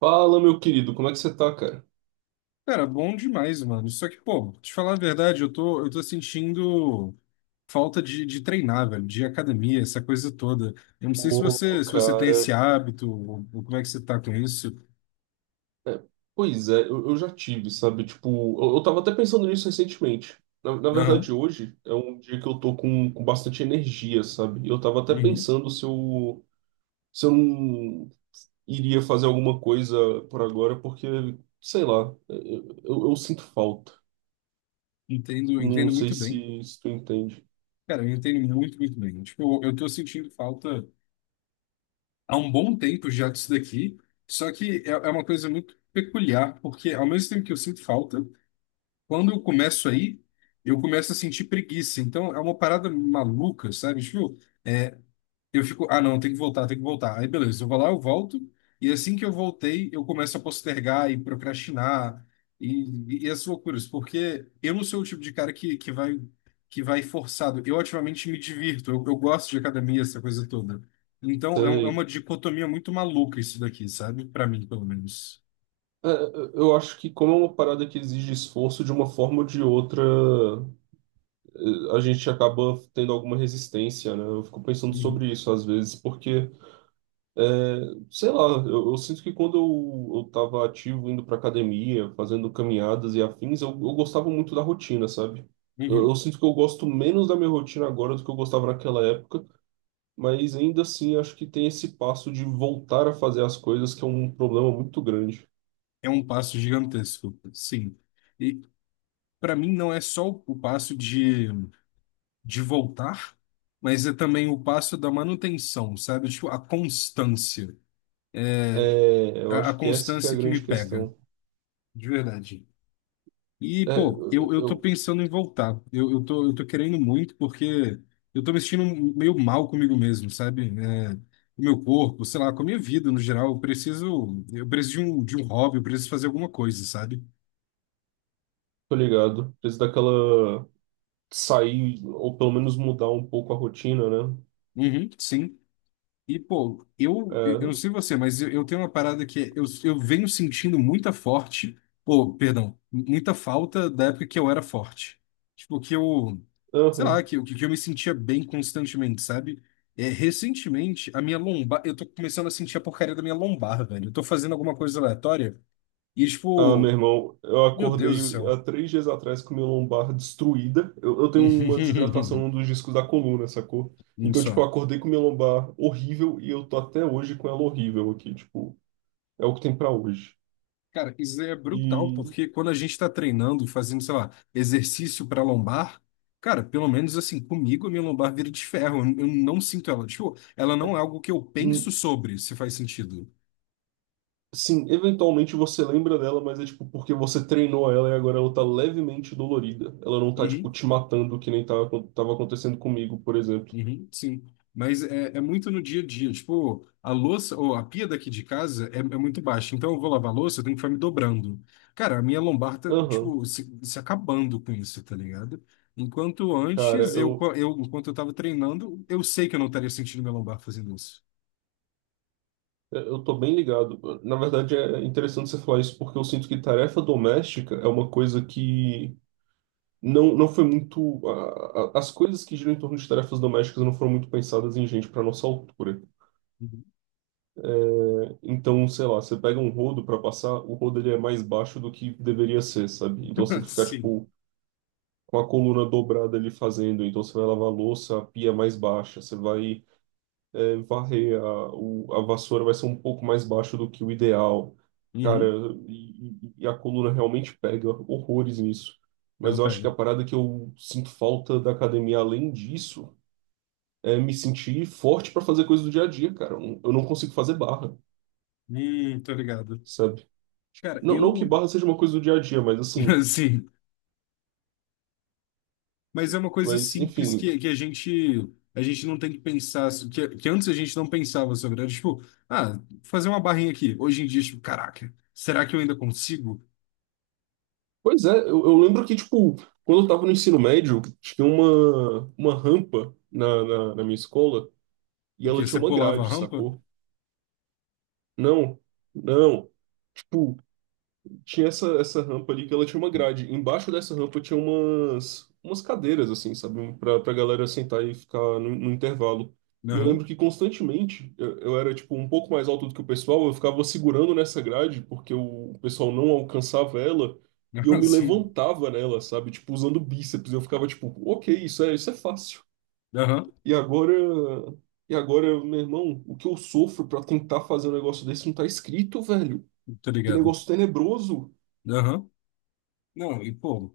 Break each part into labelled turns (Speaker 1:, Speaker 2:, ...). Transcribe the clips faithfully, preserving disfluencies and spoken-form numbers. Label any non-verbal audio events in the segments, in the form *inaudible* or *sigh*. Speaker 1: Fala, meu querido, como é que você tá, cara?
Speaker 2: Cara, bom demais, mano. Só que, pô, te falar a verdade, eu tô, eu tô sentindo falta de, de treinar, velho, de academia, essa coisa toda. Eu não sei se
Speaker 1: Ô,
Speaker 2: você, se você tem
Speaker 1: cara.
Speaker 2: esse hábito, ou, ou como é que você tá com isso.
Speaker 1: é, Pois é, eu, eu já tive, sabe? Tipo, eu, eu tava até pensando nisso recentemente. Na, na
Speaker 2: Aham,
Speaker 1: verdade, hoje é um dia que eu tô com, com bastante energia, sabe? E eu tava até
Speaker 2: uhum.
Speaker 1: pensando se eu, se eu não iria fazer alguma coisa por agora, porque, sei lá, é, eu, eu, eu sinto falta.
Speaker 2: Entendo,
Speaker 1: Não
Speaker 2: entendo
Speaker 1: sei
Speaker 2: muito bem.
Speaker 1: se, se tu entende.
Speaker 2: Cara, eu entendo muito, muito bem. Tipo, eu, eu tô sentindo falta há um bom tempo já disso daqui, só que é, é uma coisa muito peculiar, porque ao mesmo tempo que eu sinto falta, quando eu começo aí, eu começo a sentir preguiça. Então é uma parada maluca, sabe? Tipo, eu fico, ah, não, tem que voltar, tem que voltar. Aí beleza, eu vou lá, eu volto, e assim que eu voltei, eu começo a postergar e procrastinar e, e, e essas loucuras, porque eu não sou o tipo de cara que, que vai que vai forçado. Eu ativamente me divirto, eu, eu gosto de academia, essa coisa toda. Então é, um- é
Speaker 1: Sei.
Speaker 2: uma dicotomia muito maluca isso daqui, sabe? Para mim, pelo menos.
Speaker 1: É, é, eu acho que como é uma parada que exige esforço de uma forma ou de outra. Eh, a gente acaba tendo alguma resistência, né? Eu fico pensando
Speaker 2: Uhum.
Speaker 1: sobre isso às vezes, porque, eh, sei lá, eu, eu sinto que quando eu, eu tava ativo, indo pra academia, fazendo caminhadas e afins, eu, eu gostava muito da rotina, sabe? Eu,
Speaker 2: Uhum.
Speaker 1: eu sinto que eu gosto menos da minha rotina agora do que eu gostava naquela época, mas ainda assim acho que tem esse passo de voltar a fazer as coisas que é um problema muito grande.
Speaker 2: É um passo gigantesco, sim. E, para mim não é só o o passo de, de voltar, mas é também o passo da manutenção, sabe? Tipo, a constância.
Speaker 1: É, eu
Speaker 2: A, a
Speaker 1: acho que essa que é a
Speaker 2: constância que me
Speaker 1: grande
Speaker 2: pega,
Speaker 1: questão.
Speaker 2: de verdade. E,
Speaker 1: É,
Speaker 2: pô,
Speaker 1: eu,
Speaker 2: eu, eu tô
Speaker 1: eu
Speaker 2: pensando em voltar. Eu, eu tô, eu tô querendo muito porque eu tô me sentindo meio mal comigo mesmo, sabe? É, o meu corpo, sei lá, com a minha vida no geral, eu preciso, eu preciso de um, de um hobby, eu preciso fazer alguma coisa, sabe?
Speaker 1: tô ligado. Preciso daquela sair, ou pelo menos mudar um pouco a rotina, né?
Speaker 2: Uhum, sim. E, pô,
Speaker 1: É,
Speaker 2: eu, eu eu não sei você, mas eu, eu tenho uma parada que é, eu, eu venho sentindo muita forte, pô, perdão, muita falta da época que eu era forte. Tipo, que eu, sei
Speaker 1: aham.
Speaker 2: lá, que, eu- que eu me sentia bem constantemente, sabe? É, recentemente, a minha lombar, eu tô começando a sentir a porcaria da minha lombar, velho. Eu tô fazendo alguma coisa aleatória e,
Speaker 1: Ah, meu
Speaker 2: tipo,
Speaker 1: irmão, eu
Speaker 2: meu Deus
Speaker 1: acordei
Speaker 2: do
Speaker 1: há
Speaker 2: céu.
Speaker 1: três dias atrás com minha lombar destruída. Eu, eu tenho uma desidratação
Speaker 2: *laughs*
Speaker 1: num dos discos da coluna, sacou? Então, tipo,
Speaker 2: Só.
Speaker 1: eu acordei com minha lombar horrível e eu tô até hoje com ela horrível aqui. Tipo, é o que tem pra hoje.
Speaker 2: Cara, isso é brutal,
Speaker 1: E,
Speaker 2: porque quando a gente está treinando, fazendo, sei lá, exercício para lombar, cara, pelo menos assim, comigo a minha lombar vira de ferro, eu eu não sinto ela. Tipo, ela não é algo que eu penso
Speaker 1: hum,
Speaker 2: sobre, se faz sentido.
Speaker 1: sim, eventualmente você lembra dela, mas é tipo porque você treinou ela e agora ela tá levemente dolorida. Ela não tá, tipo,
Speaker 2: Uhum.
Speaker 1: te matando que nem tava, tava acontecendo comigo, por exemplo.
Speaker 2: Uhum, sim, mas é, é muito no dia a dia. Tipo, a louça, ou a pia daqui de casa é, é muito baixa, então eu vou lavar a louça, eu tenho que ficar me dobrando. Cara, a minha lombar tá,
Speaker 1: Aham.
Speaker 2: tipo, se, se acabando com isso, tá ligado? Enquanto
Speaker 1: Cara,
Speaker 2: antes, eu,
Speaker 1: eu,
Speaker 2: co- eu, enquanto eu tava treinando, eu sei que eu não estaria sentindo minha lombar fazendo isso.
Speaker 1: eu tô bem ligado. Na verdade, é interessante você falar isso porque eu sinto que tarefa doméstica é uma coisa que não, não foi muito. A- a- as coisas que giram em torno de tarefas domésticas não foram muito pensadas em gente para nossa altura.
Speaker 2: Uhum.
Speaker 1: Então, sei lá, você pega um rodo para passar, o rodo ele é mais baixo do que deveria ser, sabe? Então você tem
Speaker 2: *laughs*
Speaker 1: que ficar,
Speaker 2: Sim.
Speaker 1: tipo, com a coluna dobrada ali fazendo. Então você vai lavar a louça, a pia é mais baixa, você vai. É, varrer a, o- a vassoura vai ser um pouco mais baixo do que o ideal. Cara,
Speaker 2: Uhum.
Speaker 1: e, e- e a coluna realmente pega horrores nisso.
Speaker 2: Ela
Speaker 1: Mas eu acho que
Speaker 2: pega.
Speaker 1: a parada que eu sinto falta da academia, além disso, é me sentir forte para fazer coisas do dia a dia, cara. Eu não eu não consigo fazer barra,
Speaker 2: Hum, tô ligado.
Speaker 1: sabe?
Speaker 2: Cara,
Speaker 1: Não, não que
Speaker 2: eu.
Speaker 1: barra seja uma coisa do dia a dia, mas assim.
Speaker 2: *laughs* Sim. Mas é uma coisa
Speaker 1: Mas,
Speaker 2: simples
Speaker 1: enfim.
Speaker 2: que, que a gente a gente não tem que pensar, assim, que, que antes a gente não pensava sobre. Era tipo, ah, fazer uma barrinha aqui. Hoje em dia, tipo, caraca, será que eu ainda consigo?
Speaker 1: Pois é, eu, eu lembro que, tipo, quando eu tava no ensino médio, tinha uma, uma rampa na, na na minha escola e ela
Speaker 2: Porque
Speaker 1: tinha
Speaker 2: você
Speaker 1: uma
Speaker 2: pulava a
Speaker 1: grade,
Speaker 2: rampa?
Speaker 1: sacou? Não, não. Tipo, tinha essa, essa rampa ali que ela tinha uma grade. Embaixo dessa rampa tinha umas, umas cadeiras, assim, sabe? Pra, pra galera sentar e ficar no, no intervalo. E eu
Speaker 2: Aham,
Speaker 1: lembro que constantemente eu, eu era, tipo, um pouco mais alto do que o pessoal. Eu ficava segurando nessa grade porque o, o pessoal não alcançava ela.
Speaker 2: *laughs*
Speaker 1: E eu
Speaker 2: aham,
Speaker 1: me
Speaker 2: sim,
Speaker 1: levantava nela, sabe? Tipo, usando bíceps. Eu ficava, tipo, ok, isso é, isso é fácil.
Speaker 2: aham,
Speaker 1: E agora. E agora, meu irmão, o que eu sofro pra tentar fazer um negócio desse não tá escrito, velho.
Speaker 2: tô
Speaker 1: Que
Speaker 2: ligado,
Speaker 1: negócio tenebroso.
Speaker 2: aham. Não, e pô,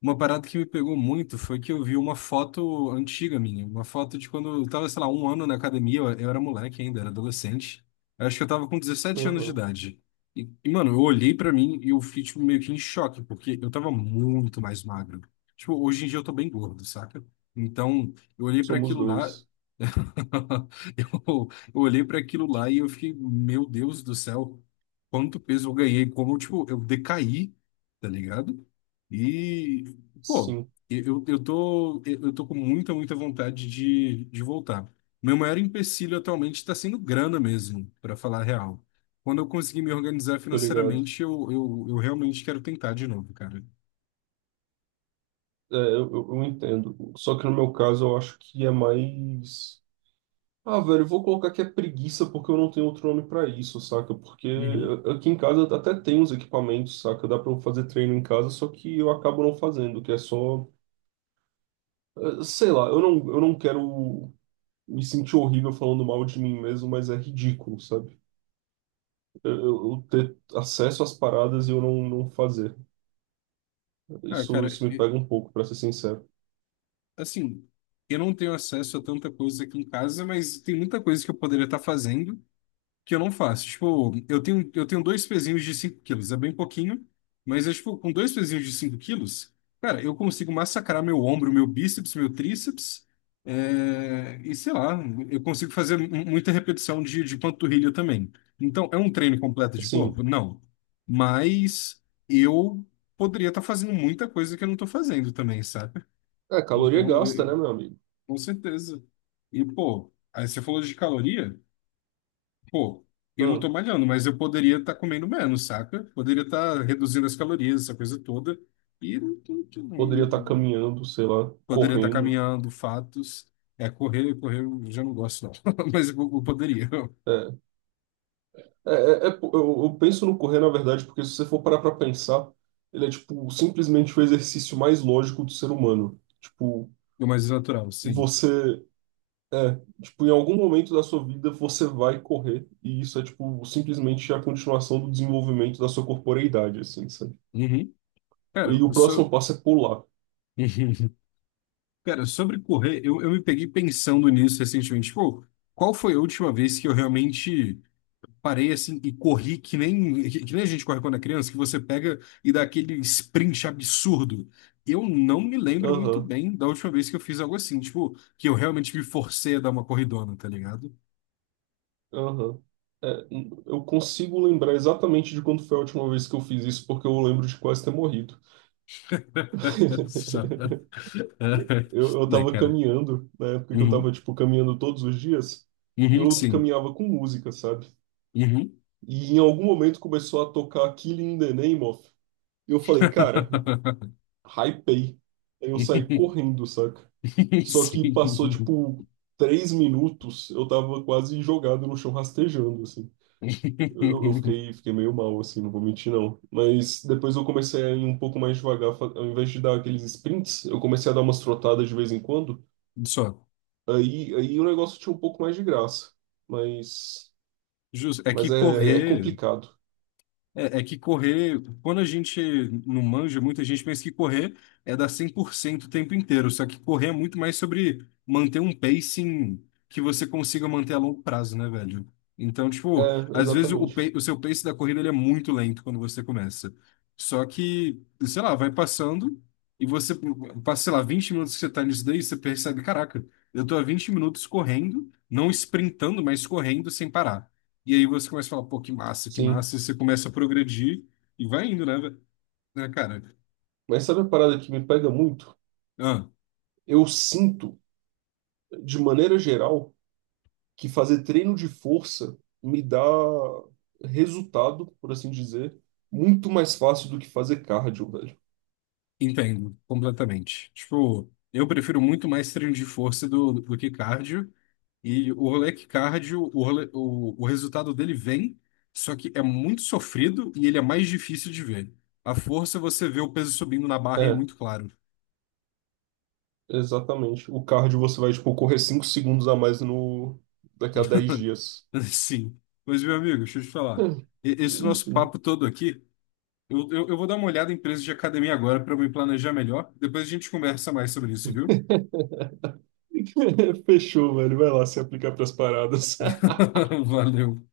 Speaker 2: uma parada que me pegou muito foi que eu vi uma foto antiga minha, uma foto de quando eu tava, sei lá, um ano na academia, eu, eu era moleque ainda, era adolescente. Eu acho que eu tava com dezessete anos de
Speaker 1: Aham.
Speaker 2: idade. E, e, mano, eu olhei pra mim e eu fiquei, tipo, meio que em choque, porque eu tava muito mais magro. Tipo, hoje em dia eu tô bem gordo, saca? Então, eu olhei pra
Speaker 1: Somos
Speaker 2: aquilo lá,
Speaker 1: dois.
Speaker 2: *laughs* Eu, eu olhei para aquilo lá e eu fiquei, meu Deus do céu, quanto peso eu ganhei, como tipo, eu decaí, tá ligado? E, pô,
Speaker 1: Sim,
Speaker 2: eu, eu tô, eu tô com muita, muita vontade de, de voltar. Meu maior empecilho atualmente está sendo grana mesmo, para falar a real. Quando eu conseguir me organizar
Speaker 1: tô ligado.
Speaker 2: financeiramente, eu, eu, eu realmente quero tentar de novo, cara.
Speaker 1: É, eu, eu, eu entendo. Só que no meu caso eu acho que é mais. Ah, velho, eu vou colocar que é preguiça porque eu não tenho outro nome pra isso, saca? Porque
Speaker 2: Uhum.
Speaker 1: aqui em casa até tem os equipamentos, saca? Dá pra eu fazer treino em casa, só que eu acabo não fazendo, que é só. eh, Sei lá, eu não, eu não quero me sentir horrível falando mal de mim mesmo, mas é ridículo, sabe? Eu, eu ter acesso às paradas e eu não, não fazer.
Speaker 2: Ah,
Speaker 1: Isso,
Speaker 2: cara,
Speaker 1: isso me pega um pouco, para ser sincero.
Speaker 2: assim, eu não tenho acesso a tanta coisa aqui em casa, mas tem muita coisa que eu poderia estar fazendo que eu não faço. Tipo, eu tenho, eu tenho dois pezinhos de cinco quilos, é bem pouquinho, mas eu, tipo, com dois pezinhos de cinco quilos, cara, eu consigo massacrar meu ombro, meu bíceps, meu tríceps, é, e sei lá, eu consigo fazer mu- muita repetição de, de panturrilha também. Então, é um treino completo de
Speaker 1: Assim,
Speaker 2: corpo? Não. Mas eu poderia estar fazendo muita coisa que eu não estou fazendo também, sabe?
Speaker 1: é caloria
Speaker 2: Então,
Speaker 1: gasta, né,
Speaker 2: eu,
Speaker 1: meu amigo?
Speaker 2: com certeza. E, pô, aí você falou de caloria? Pô, eu não tô
Speaker 1: Hum,
Speaker 2: malhando, mas eu poderia estar comendo menos, saca? Poderia estar reduzindo as calorias, essa coisa toda. E não, tô- tô-
Speaker 1: poderia estar
Speaker 2: não-
Speaker 1: caminhando, sei lá,
Speaker 2: poderia estar
Speaker 1: correndo.
Speaker 2: caminhando, fatos. É, correr, correr eu já não gosto, não. *laughs* Mas eu, eu poderia.
Speaker 1: É, é, é, é po- eu, eu penso no correr, na verdade, porque se você for parar pra pensar, ele é, tipo, simplesmente o exercício mais lógico do ser humano. Tipo,
Speaker 2: O mais natural, sim.
Speaker 1: você É, tipo, em algum momento da sua vida você vai correr, e isso é, tipo, simplesmente a continuação do desenvolvimento da sua corporeidade, assim, sabe?
Speaker 2: Uhum. Cara,
Speaker 1: E o
Speaker 2: eu
Speaker 1: próximo
Speaker 2: sou...
Speaker 1: passo é pular.
Speaker 2: *laughs* Cara, sobre correr, eu, eu me peguei pensando nisso recentemente. Pô, qual foi a última vez que eu realmente parei assim e corri que nem, que que nem a gente corre quando é criança, que você pega e dá aquele sprint absurdo. Eu não me lembro muito
Speaker 1: Aham,
Speaker 2: bem da última vez que eu fiz algo assim, tipo, que eu realmente me forcei a dar uma corridona, tá ligado?
Speaker 1: aham. É, n- eu consigo lembrar exatamente de quando foi a última vez que eu fiz isso, porque eu lembro de quase ter morrido.
Speaker 2: *laughs*
Speaker 1: *laughs*
Speaker 2: Só-
Speaker 1: Eu,
Speaker 2: *laughs*
Speaker 1: eu
Speaker 2: Né,
Speaker 1: tava
Speaker 2: cara?
Speaker 1: caminhando, na época que eu tava,
Speaker 2: Uhum.
Speaker 1: tipo, caminhando todos os dias, e
Speaker 2: Uhum,
Speaker 1: eu
Speaker 2: sim.
Speaker 1: caminhava com música, sabe?
Speaker 2: Uhum.
Speaker 1: E em algum momento começou a tocar Killing in the Name of. E eu falei, cara,
Speaker 2: *laughs*
Speaker 1: hypei. Aí eu saí correndo, saca? Só que passou,
Speaker 2: Sim.
Speaker 1: tipo, três minutos, eu tava quase jogado no chão rastejando, assim. Eu, eu fiquei, fiquei meio mal, assim, não vou mentir, não. Mas depois eu comecei a ir um pouco mais devagar, fa- ao invés de dar aqueles sprints, eu comecei a dar umas trotadas de vez em quando.
Speaker 2: Só.
Speaker 1: Aí, aí o negócio tinha um pouco mais de graça. Mas,
Speaker 2: Justo. É
Speaker 1: mas
Speaker 2: que
Speaker 1: é, é
Speaker 2: correr.
Speaker 1: complicado.
Speaker 2: É, é que correr, quando a gente não manja, muita gente pensa que correr é dar cem por cento o tempo inteiro, só que correr é muito mais sobre manter um pacing que você consiga manter a longo prazo, né, velho? Então, tipo,
Speaker 1: É,
Speaker 2: às vezes o, pa-
Speaker 1: exatamente.
Speaker 2: o seu pace da corrida ele é muito lento quando você começa. Só que, sei lá, vai passando e você passa, sei lá, vinte minutos que você tá nisso daí, você percebe, caraca, eu tô há vinte minutos correndo, não sprintando, mas correndo sem parar. E aí você começa a falar, pô, que massa, que
Speaker 1: Sim.
Speaker 2: massa, e você começa a progredir e vai indo, né, ve- né, cara?
Speaker 1: Mas sabe a parada que me pega muito?
Speaker 2: Ah,
Speaker 1: Eu sinto, de maneira geral, que fazer treino de força me dá resultado, por assim dizer, muito mais fácil do que fazer cardio, velho.
Speaker 2: entendo, completamente. Tipo, eu prefiro muito mais treino de força do, do que cardio, e o rolê é que cardio, o, rolê- o, o resultado dele vem, só que é muito sofrido e ele é mais difícil de ver. A força você vê o peso subindo na barra e é
Speaker 1: É,
Speaker 2: muito claro.
Speaker 1: exatamente. O cardio você vai, tipo, correr cinco segundos a mais no... daqui a dez
Speaker 2: *laughs*
Speaker 1: dias.
Speaker 2: Sim. Mas, meu amigo, deixa eu te falar.
Speaker 1: É,
Speaker 2: E- Esse nosso
Speaker 1: enfim.
Speaker 2: papo todo aqui, Eu, eu, eu vou dar uma olhada em preço de academia agora para me planejar melhor. Depois a gente conversa mais sobre isso, viu?
Speaker 1: *laughs* Fechou, velho. Vai lá se aplicar pras paradas. *laughs*
Speaker 2: *laughs* Valeu.